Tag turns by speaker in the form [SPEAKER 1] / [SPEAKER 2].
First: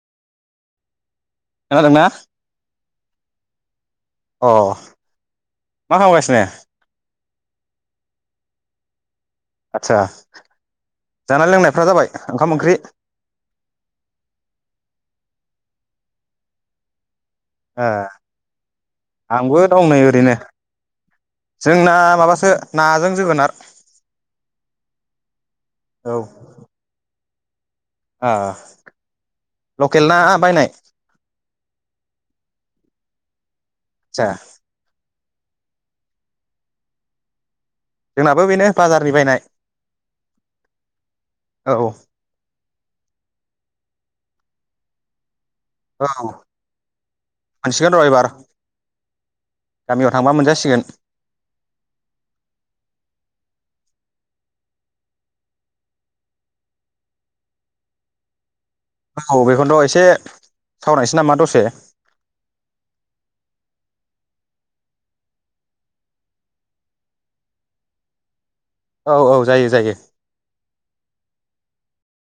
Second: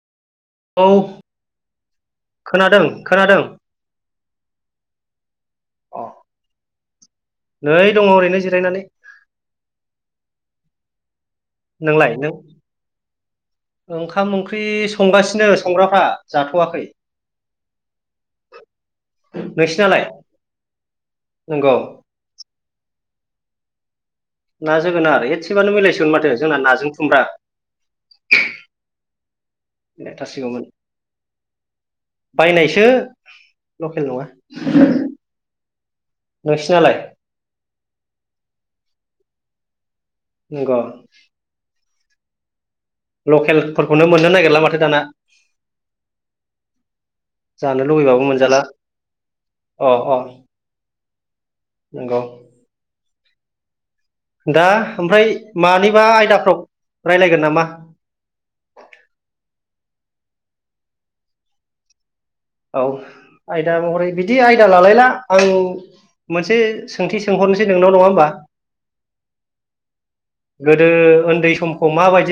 [SPEAKER 1] औ
[SPEAKER 2] खानादोंना?
[SPEAKER 1] खोनादों खोनादों
[SPEAKER 2] अ मा खामगासि नो?
[SPEAKER 1] नै दङ ओरैनो जिरायनानै।
[SPEAKER 2] आदसा जानाय लोंनायफ्रा जाबाय
[SPEAKER 1] नोंलाय नों
[SPEAKER 2] ओंखाम ओंख्रि?
[SPEAKER 1] ओंखाम ओंख्रि संगासिनो संग्राफ्रा जाथ'वाखै।
[SPEAKER 2] ए आंबो दंनै
[SPEAKER 1] नोंसिनालाय
[SPEAKER 2] ओरैनो।
[SPEAKER 1] नंगौ
[SPEAKER 2] जोंना माबासो नाजों जोगोनार।
[SPEAKER 1] ना जोगोनार एसेबानो मिलायसिगोन
[SPEAKER 2] औ
[SPEAKER 1] माथो जोंना नाजों खुमब्रा।
[SPEAKER 2] आ लकेल ना
[SPEAKER 1] थारसिगौमोन
[SPEAKER 2] बायनाय?
[SPEAKER 1] बायनायसो लकेल नङा।
[SPEAKER 2] आदसा
[SPEAKER 1] नोंसिनालाय?
[SPEAKER 2] जोंनाबो बेनो बाजारनि बायनाय।
[SPEAKER 1] नोंगौ?
[SPEAKER 2] औ।
[SPEAKER 1] लकेलफोरखौनो मोननो नागिरला माथो दाना।
[SPEAKER 2] औ।
[SPEAKER 1] जानो
[SPEAKER 2] मोनसिगोन र'
[SPEAKER 1] लुुबैबाबो
[SPEAKER 2] इबार
[SPEAKER 1] मोनजाला अ
[SPEAKER 2] गामियाव
[SPEAKER 1] अ
[SPEAKER 2] थांबा मोनजासिगोन।
[SPEAKER 1] नंगौ। दा ओमफ्राय मानिबा आयदाफ्राव रायलायगोन नामा?
[SPEAKER 2] औ बेखौनोथ' एसे सावरायनोसै नामा दसे।
[SPEAKER 1] औ आयदा महरै बिदि आयदा लालायला आं मोनसे सोंथि सोंहरनोसै नोंनाव नङा होनबा?
[SPEAKER 2] औ औ जायो जायो।
[SPEAKER 1] गोदो उन्दै समखौ माबायदि